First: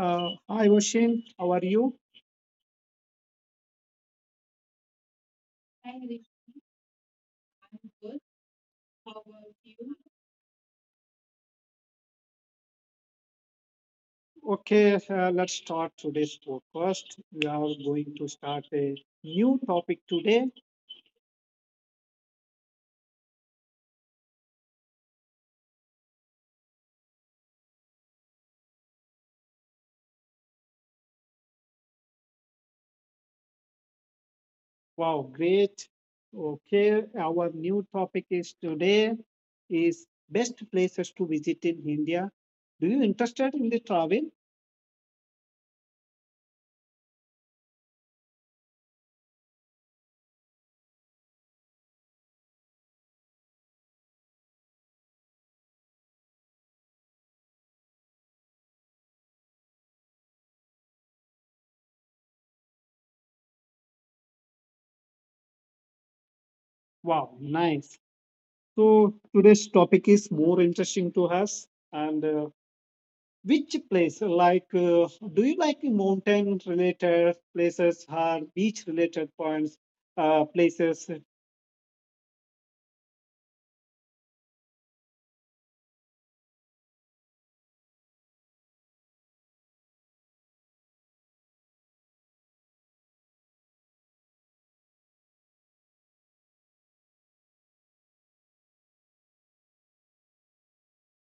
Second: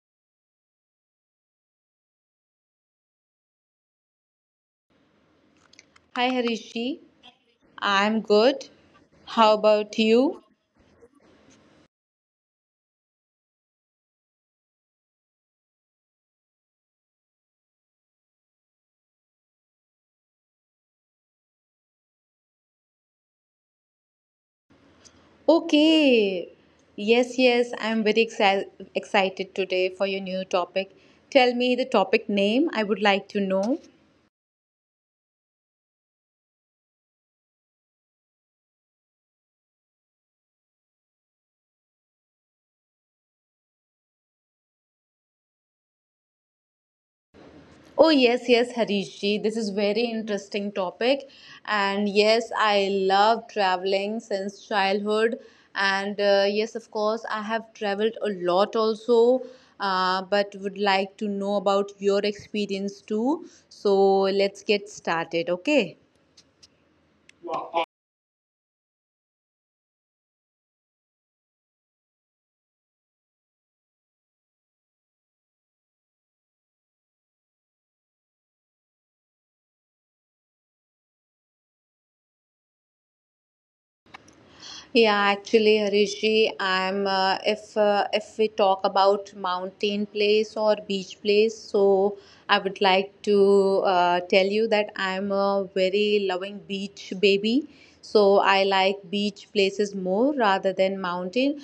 Hi, Oshin. How are you? Hi Harishi, I'm good. How about you? Okay, let's start today's podcast. We are going to start a new topic today. Okay. Yes, yes, I'm very excited today for your new topic. Tell me the topic name, I would like to know. Wow, great. Okay, our new topic is today is best places to visit in India. Do you interested in the travel? Oh yes, yes, Harish ji. This is very interesting topic, and yes, I love traveling since childhood. And yes, of course, I have traveled a lot also, but would like to know about your experience too. So let's get started, okay? Wow, nice. So today's topic is more interesting to us, and which place, like, do you like mountain related places or beach related points, places? Yeah, actually, Harishji, I'm if we talk about mountain place or beach place, so I would like to tell you that I'm a very loving beach baby. So I like beach places more rather than mountain.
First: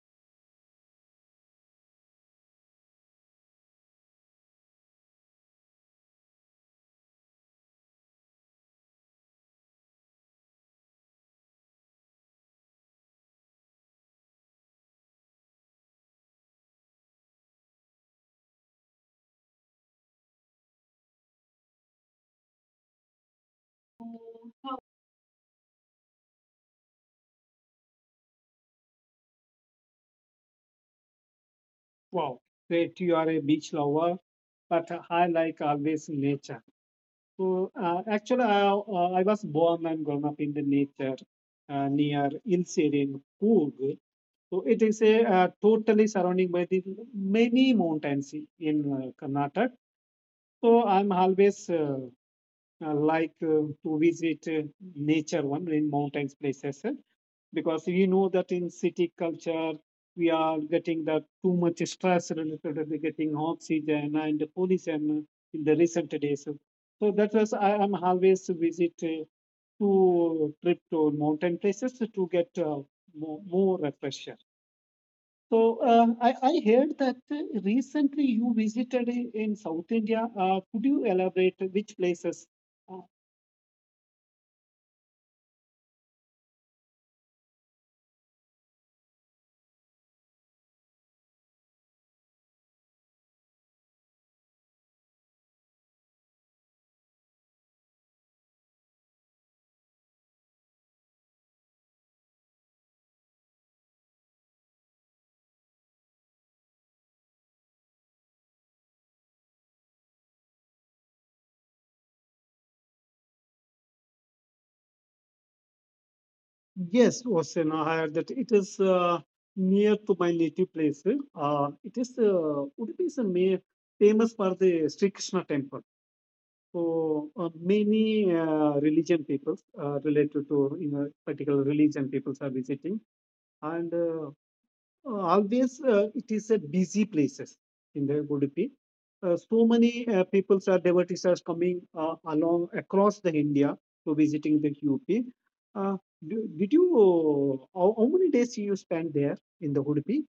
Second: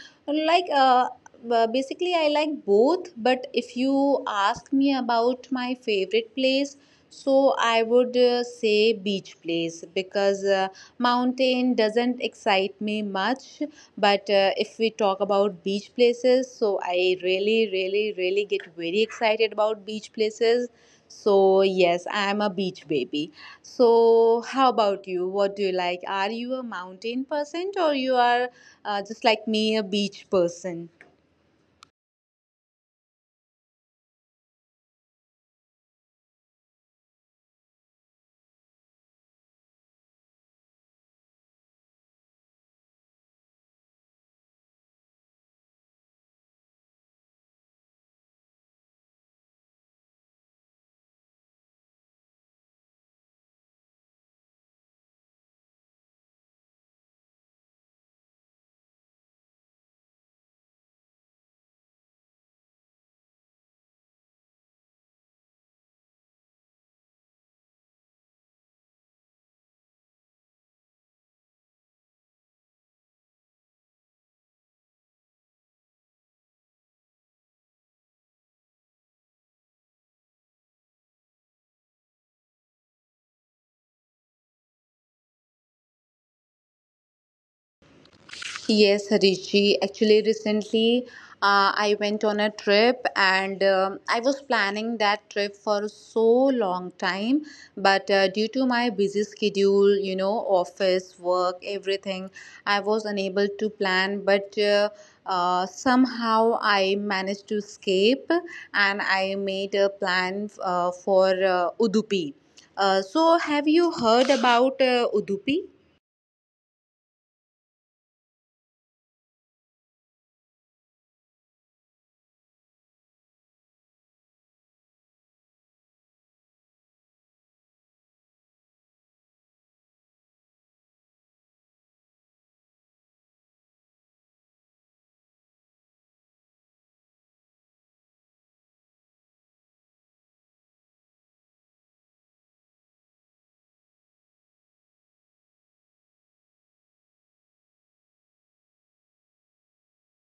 Like basically, I like both. But if you ask me about my favorite place. So I would say beach place because mountain doesn't excite me much. But if we talk about beach places, so I really, really, really get very excited about beach places. So yes, I am a beach baby. So how about you? What do you like? Are you a mountain person or you are just like me, a beach person? Wow, great, you are a beach lover, but I like always nature. So, actually, I was born and grown up in the nature near Ilserin in Coorg. So, it is a totally surrounding by the many mountains in Karnataka. So, I'm always like to visit nature one in mountains places because we know that in city culture we are getting that too much stress related to the getting oxygen and pollution in the recent days. So that was I am always visit to trip to mountain places to get more, more refresher. So I heard that recently you visited in South India. Could you elaborate which places? uh, Yes, Harishi. Actually, recently I went on a trip, and I was planning that trip for so long time. But due to my busy schedule, office, work, everything, I was unable to plan. But somehow I managed to escape, and I made a plan for Udupi. So, have you heard about Udupi? Yes, Ocean, I heard that it is near to my native place. It is Udupi is famous for the Sri Krishna temple. So many religion people related to you know particular religion people are visiting, and always it is a busy places in the Udupi. So many people are devotees are coming along across the India to visiting the UP. Uh, did you how many days you spent there in the Udupi?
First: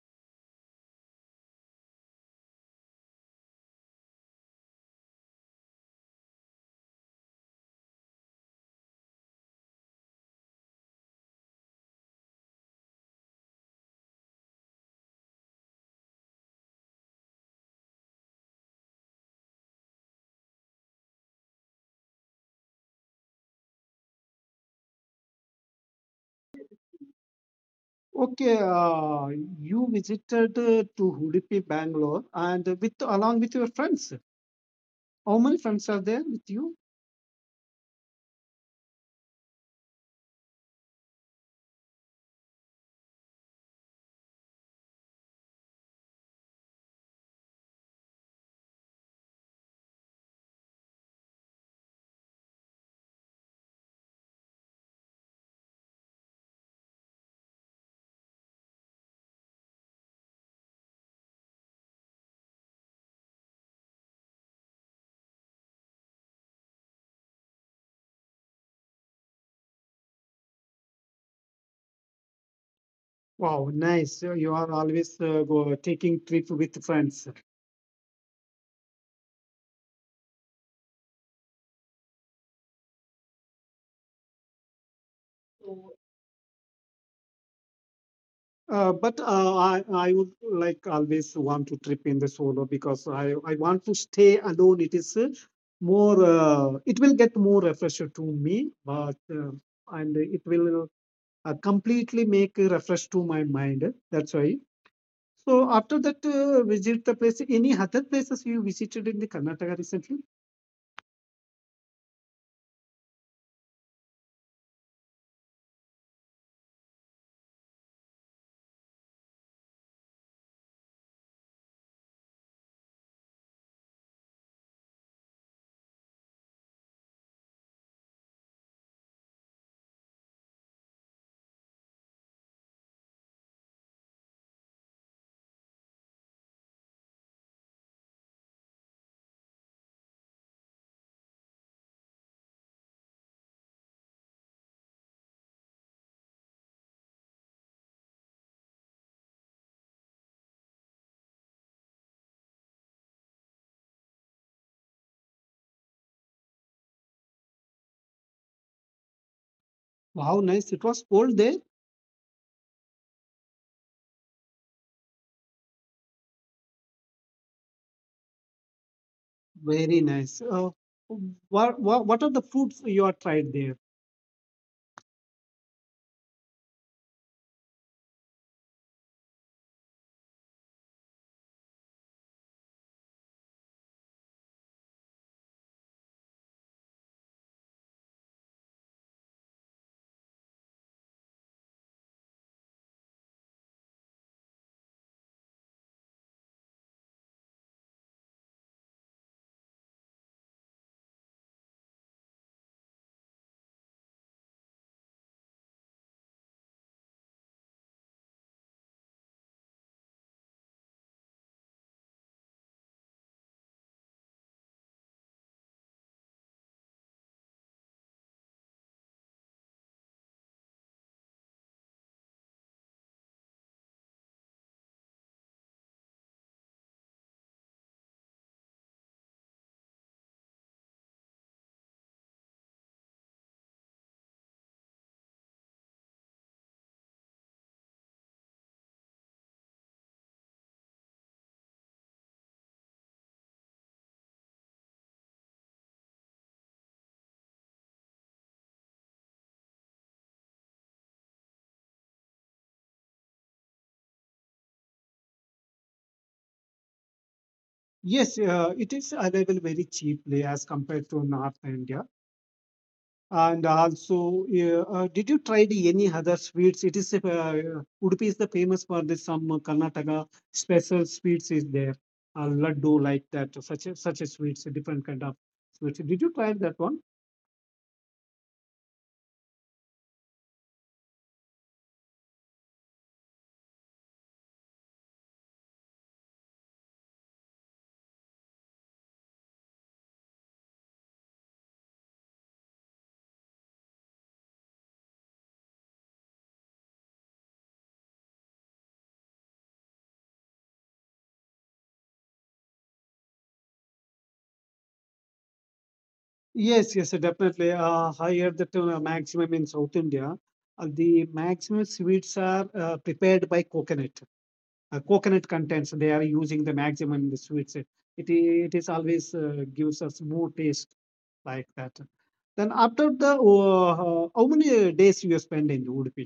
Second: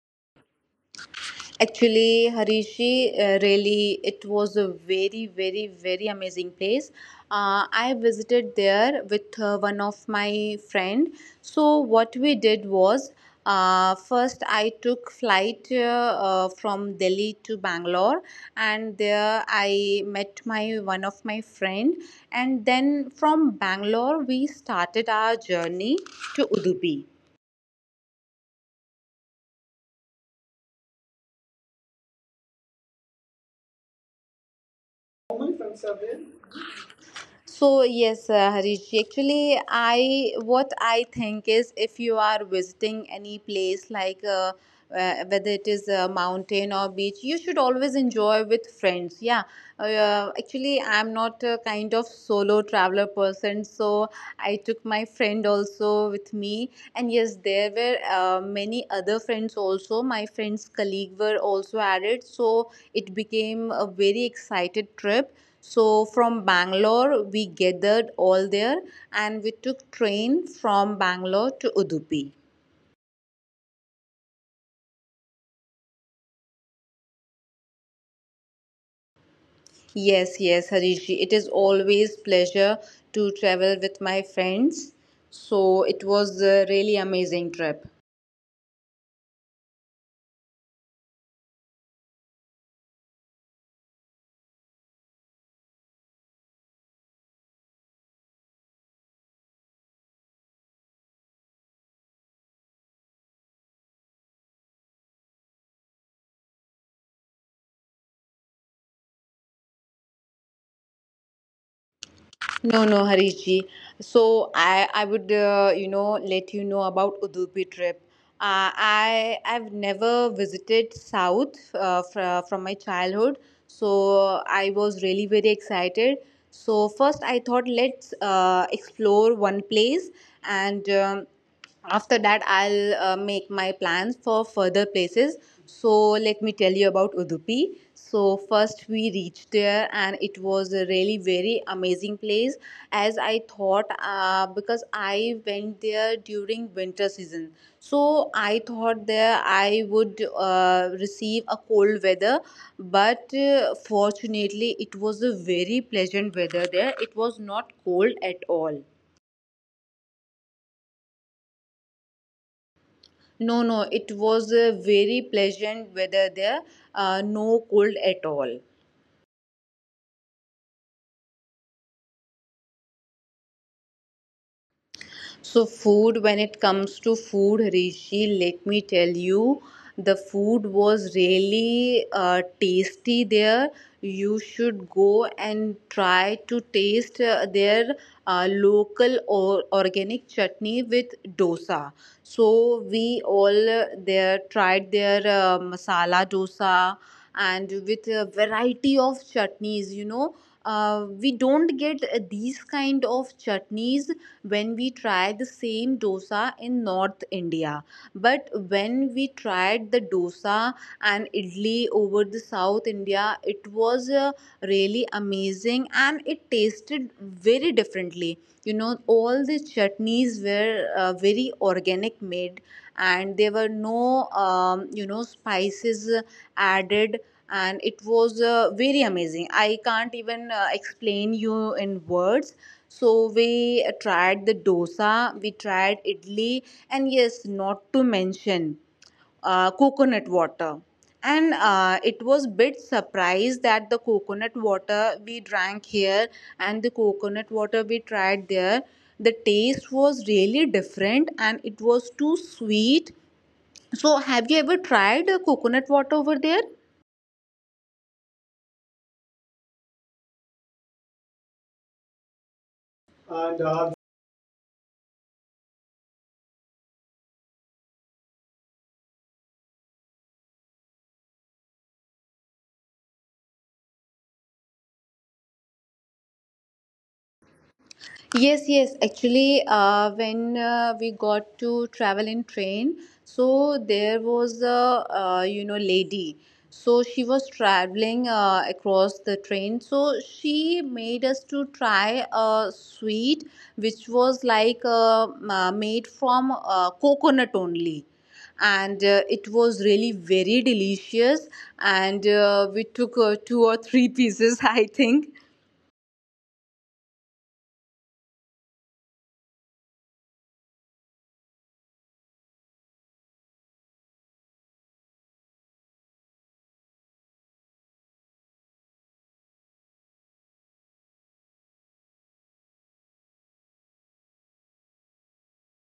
Actually, Harishi, really, it was a very, very, very amazing place. I visited there with one of my friend. So what we did was, first I took flight from Delhi to Bangalore, and there I met my one of my friend, and then from Bangalore we started our journey to Udupi. Okay, you visited to Udupi, Bangalore, and with along with your friends. How many friends are there with you? So yes, Harish ji, actually, I what I think is if you are visiting any place like whether it is a mountain or beach, you should always enjoy with friends. Yeah. Actually, I'm not a kind of solo traveler person, so I took my friend also with me. And yes, there were many other friends also. My friend's colleague were also added, so it became a very excited trip. So from Bangalore, we gathered all there, and we took train from Bangalore to Udupi. Wow, nice! You are always taking trip with friends. Yes, yes, Harishji, it is always pleasure to travel with my friends. So it was a really amazing trip. But I would like always want to trip in the solo because I want to stay alone. It is it will get more refresher to me, but and it will completely make a refresh to my mind. That's why. So after that, visit the place. Any other places you visited in the Karnataka recently? No, no, Harish ji. So I would, let you know about Udupi trip. I've never visited South from my childhood, so I was really very excited. So first, I thought, let's explore one place, and after that, I'll make my plans for further places. So let me tell you about Udupi. So first we reached there, and it was a really very amazing place, as I thought, because I went there during winter season. So I thought there I would receive a cold weather, but fortunately, it was a very pleasant weather there. It was not cold at all. Wow, nice! It was cold there. No, no, it was a very pleasant weather there, no cold at all. Very nice. What what are the foods you have tried there? So, food, when it comes to food, Rishi, let me tell you, the food was really tasty there. You should go and try to taste their local or organic chutney with dosa. So, we all there tried their masala dosa, and with a variety of chutneys, we don't get these kind of chutneys when we try the same dosa in North India. But when we tried the dosa and idli over the South India, it was really amazing, and it tasted very differently. All the chutneys were very organic made, and there were no spices added. And it was very amazing. I can't even explain you in words. So we tried the dosa, we tried idli, and yes, not to mention coconut water. And it was bit surprised that the coconut water we drank here and the coconut water we tried there, the taste was really different, and it was too sweet. So have you ever tried coconut water over there? Yes, it is available very cheaply as compared to North India. And also, did you try the any other sweets? It is Udupi is the famous for this some Karnataka special sweets is there, laddu like that, such a sweets, a different kind of sweets. Did you try that one? Yes, yes. Actually, when we got to travel in train, so there was a lady. So she was traveling across the train. So she made us to try a sweet which was like made from coconut only. And it was really very delicious. And we took two or three pieces, I think. Yes, yes, definitely. Higher the maximum in South India, the maximum sweets are prepared by coconut. Uh, coconut contents they are using the maximum in the sweets it, it is always gives us more taste like that. Then after the how many days you spend in udupi?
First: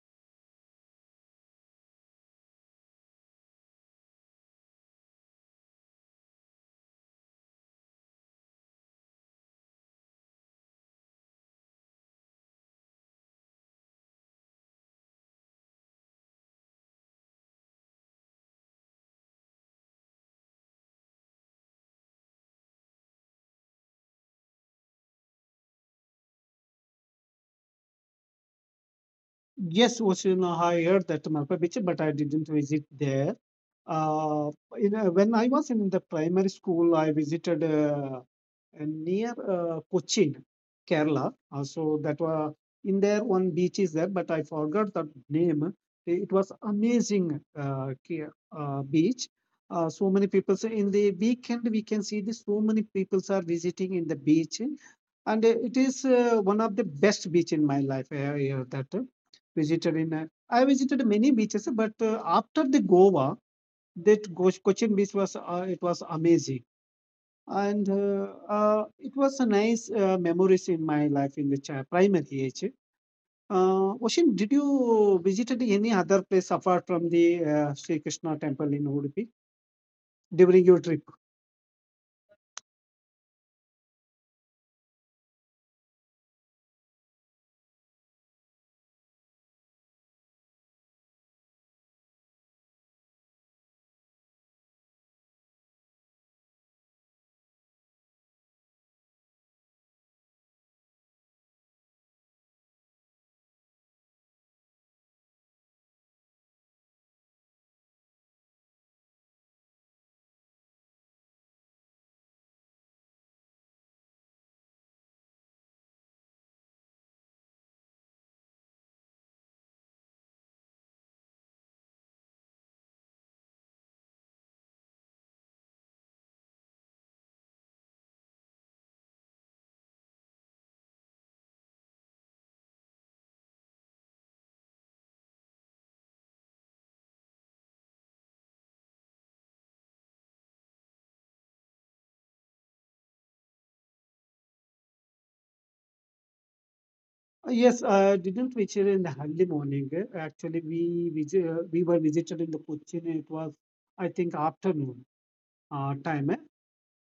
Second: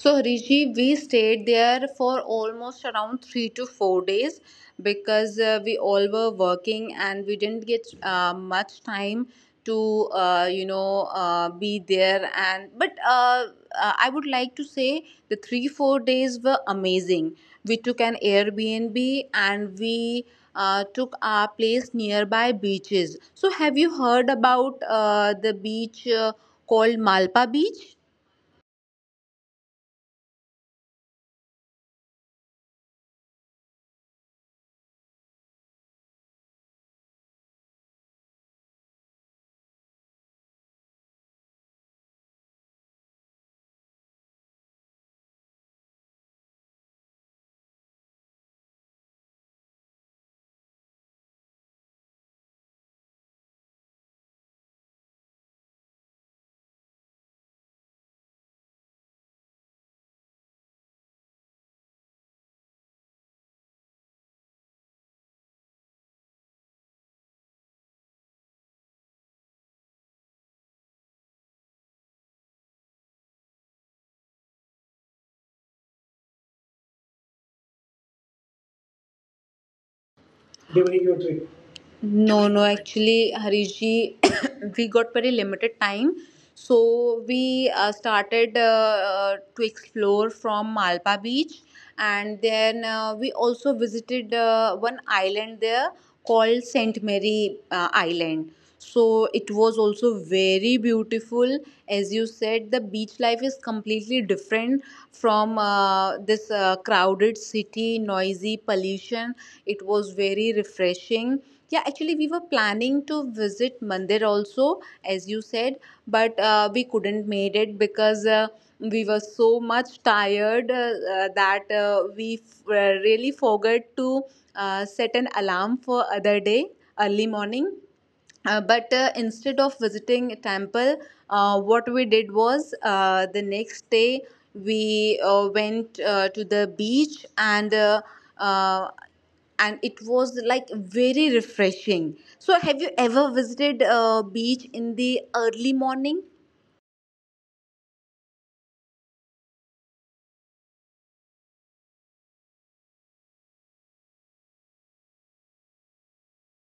So, Harish ji, we stayed there for almost around 3 to 4 days because we all were working, and we didn't get much time to be there. And but I would like to say the 3-4 days were amazing. We took an Airbnb, and we took our place nearby beaches. So, have you heard about the beach called Malpa Beach? Yes, Ocean, I heard that malpa beach but I didn't visit there. uh, when I was in the primary school I visited and near Cochin, Kerala. So that was in there one beach is there, but I forgot the name. It was amazing beach. So many people say in the weekend we can see this. So many people are visiting in the beach, and it is one of the best beach in my life. I, that visited in. I visited many beaches, but after the Goa, Cochin beach was it was amazing and it was a nice memories in my life in the primary age. Oshin, did you visited any other place apart from the Sri Krishna temple in Udupi During your during your trip? trip? No, no, actually, Harish ji, we got very limited time. So we started to explore from Malpa Beach, and then we also visited one island there called Saint Mary Island. So it was also very beautiful. As you said, the beach life is completely different from this crowded city, noisy pollution. It was very refreshing. Yeah, actually, we were planning to visit Mandir also, as you said, but we couldn't made it because we were so much tired that we really forgot to set an alarm for other day, early morning, but instead of visiting a temple, what we did was, the next day we went to the beach, uh, and it was like very refreshing. So have you ever visited a beach in the early morning? Yes, didn't visit in the early morning. Uh, actually, we were visited in the Cochin. It was, I think, afternoon time.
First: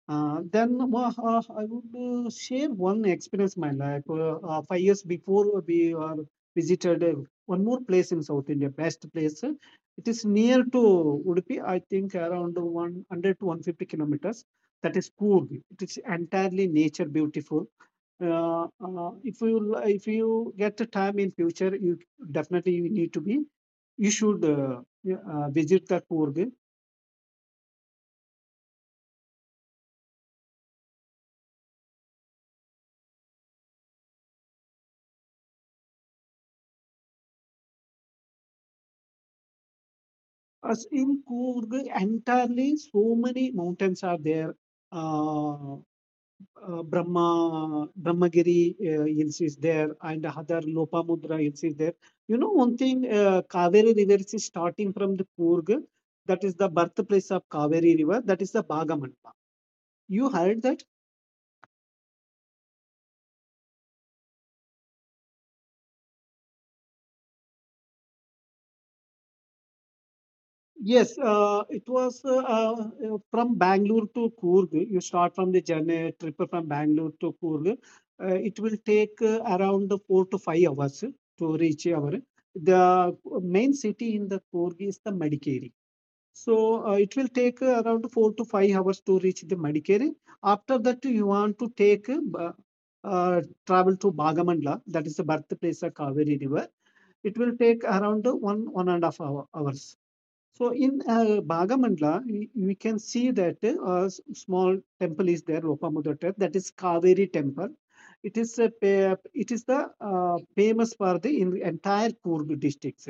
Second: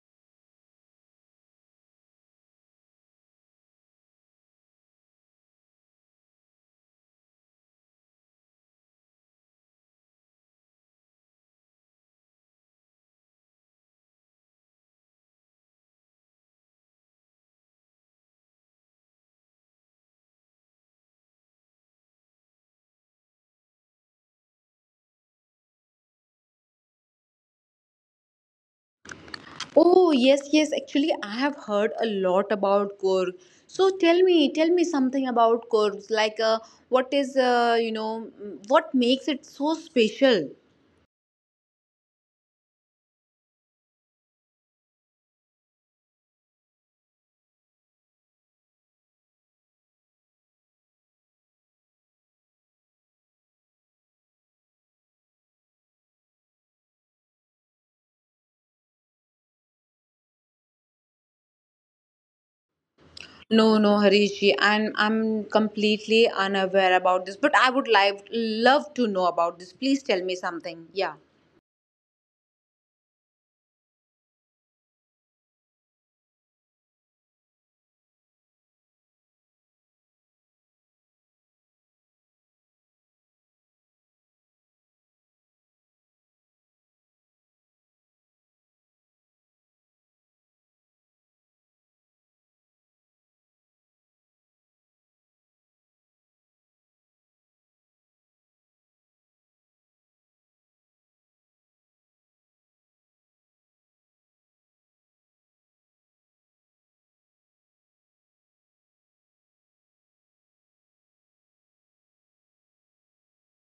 Then I would share one experience my life. 5 years before we visited one more place in South India, best place. Uh, it is near to Udupi, I think around 100 to 150 kilometers. That is Coorg. It is entirely nature beautiful. If you get the time in future, you definitely you need to be. You should yeah, visit the Coorg. Oh yes, yes, actually, I have heard a lot about Korg. So tell me, tell me something about Korgs, like, what is what makes it so special? As in Coorg entirely, so many mountains are there. Uh, Brahmagiri hills is there, and other Lopamudra hills is there. You know one thing, Kaveri River is starting from the Coorg. That is the birthplace of Kaveri River. That is the Bagaman. You heard that? No, no, Harishi, I'm completely unaware about this, but I would like love to know about this. Please tell me something. Yeah. Yes, it was from Bangalore to Coorg. You start from the journey trip from Bangalore to Coorg. It will take around 4 to 5 hours to reach our. The main city in the Coorg is the Madikeri. So it will take around 4 to 5 hours to reach the Madikeri. After that, you want to take travel to Bagamandla, that is the birthplace of Kaveri River. It will take around one one and a half hour, hours. So in Bhagamandla, we can see that a small temple is there, Lopamudotta, that is Kaveri temple. It is a, it is the famous for the in the entire Coorg districts.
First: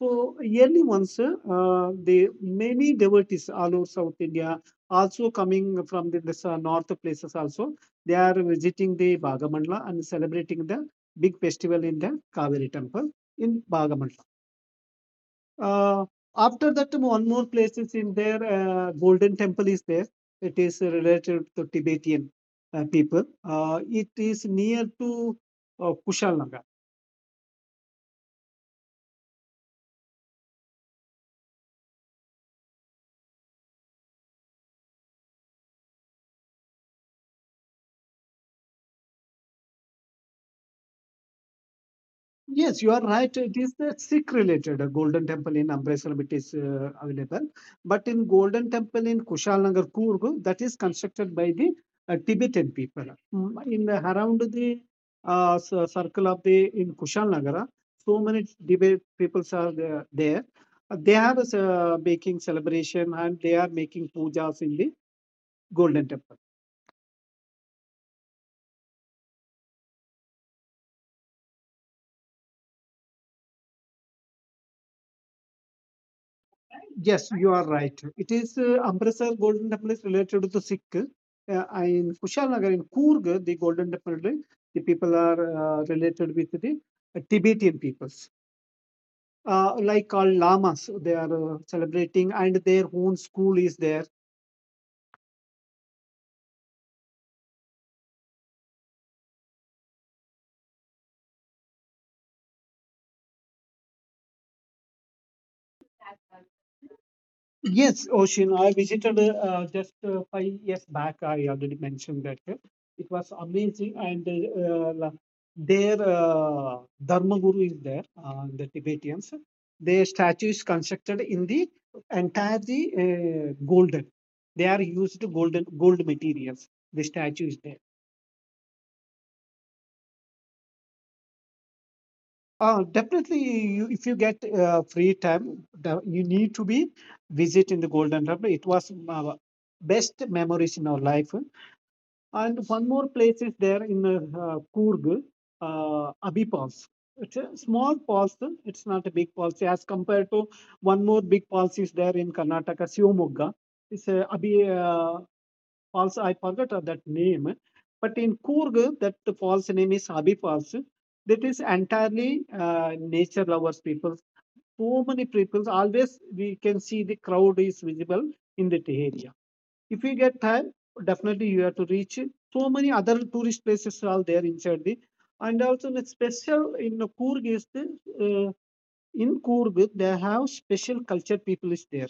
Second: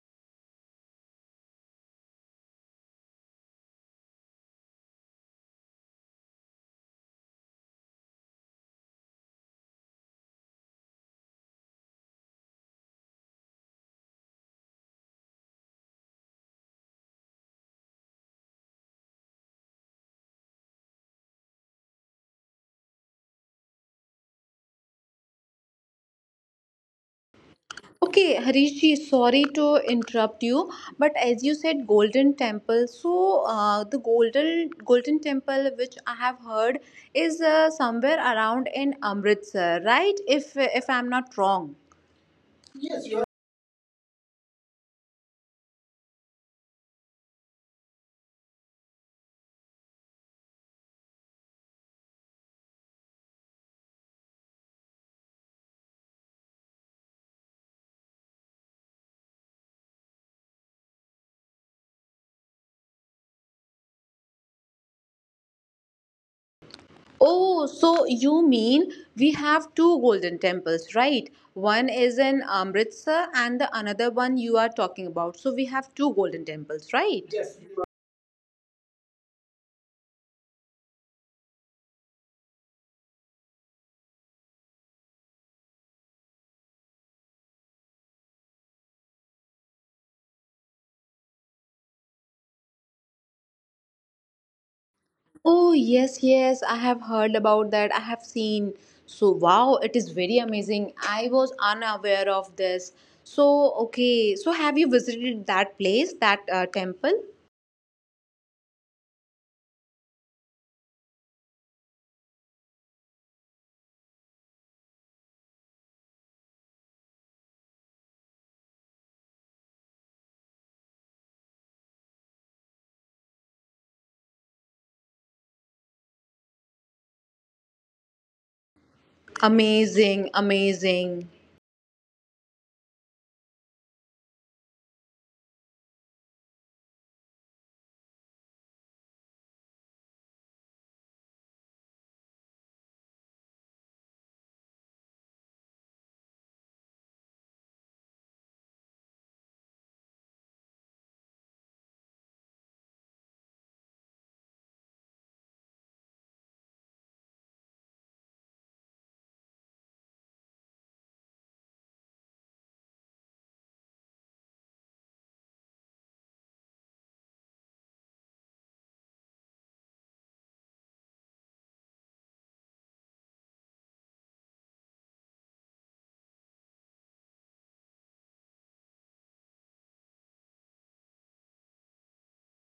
So yearly once, the many devotees all over South India, also coming from the north places also, they are visiting the Bhagamandla and celebrating the big festival in the Kaveri temple in Bhagamandla. Uh, after that, one more place is in there. Golden Temple is there. It is related to Tibetan people. It is near to Kushal Naga. Okay, Harishji, sorry to interrupt you, but as you said, Golden Temple. So, the Golden Temple, which I have heard, is somewhere around in Amritsar, right? If I'm not wrong. Yes, you are right. It is the Sikh related Golden Temple in Amritsar, it is available. But in Golden Temple in Kushalnagar, Kurgu, that is constructed by the Tibetan people. Mm, in the, around the circle of the in Kushalnagar, so many Tibet peoples are there. They are making celebration and they are making pujas in the Golden Temple. Oh, so you mean we have two golden temples, right? One is in Amritsar, and the another one you are talking about. So we have two golden temples, right? Yes, you Yes, are you are. right. It is Amritsar Golden Temple is related to the Sikh. In Kushalagar, in Kurg, the Golden Temple, the people are related with the Tibetan peoples. Like all lamas, they are celebrating, and their own school is there. Oh, yes, yes, I have heard about that. I have seen. So, wow, it is very amazing. I was unaware of this. So, okay, so have you visited that place, that temple? Yes, Ocean. I visited just 5 years back. I already mentioned that it was amazing, and their Dharma Guru is there, the Tibetans. Their statue is constructed in the entirely golden. They are used to golden gold materials. The statue is there. Amazing, amazing. Definitely, if you get free time, the, you need to be visit in the Golden Temple. It was best memories in our life. And one more place is there in Coorg, Abhi Falls. It's a small falls. Uh, it's not a big falls as compared to one more big falls is there in Karnataka, Shivamogga. It's a Abhi Falls. I forgot that name. But in Coorg, that the falls name is Abhi Falls. That is entirely nature lovers people. So many people always we can see the crowd is visible in that area. If you get time, definitely you have to reach it. So many other tourist places are there inside the. And also the special in the Coorg is the, uh, in Coorg, they have special culture people is there.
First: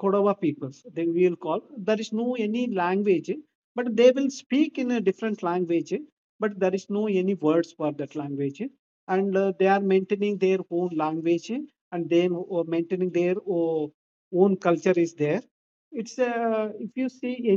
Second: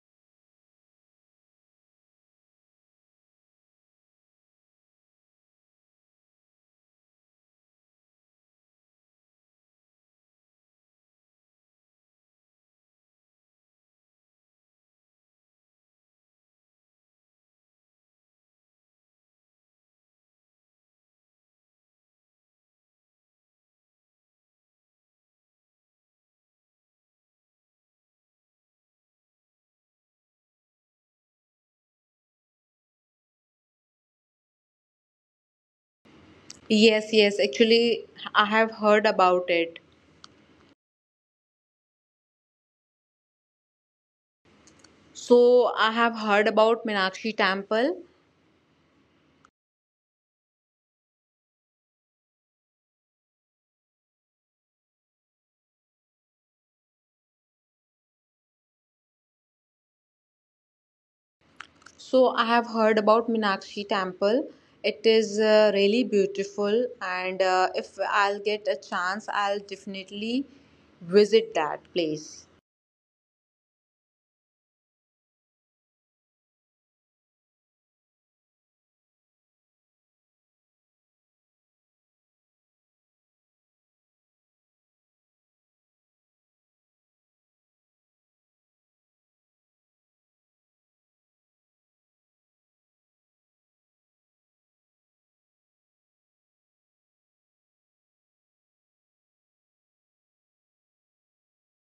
Kodava peoples, they will call. There is no any language, but they will speak in a different language, but there is no any words for that language. And they are maintaining their own language and then maintaining their own culture is there. It's if you see Yes, yes, actually, I have heard about it. So I have heard about Meenakshi Temple. So I have heard about Meenakshi Temple. It is really beautiful, and if I'll get a chance, I'll definitely visit that place.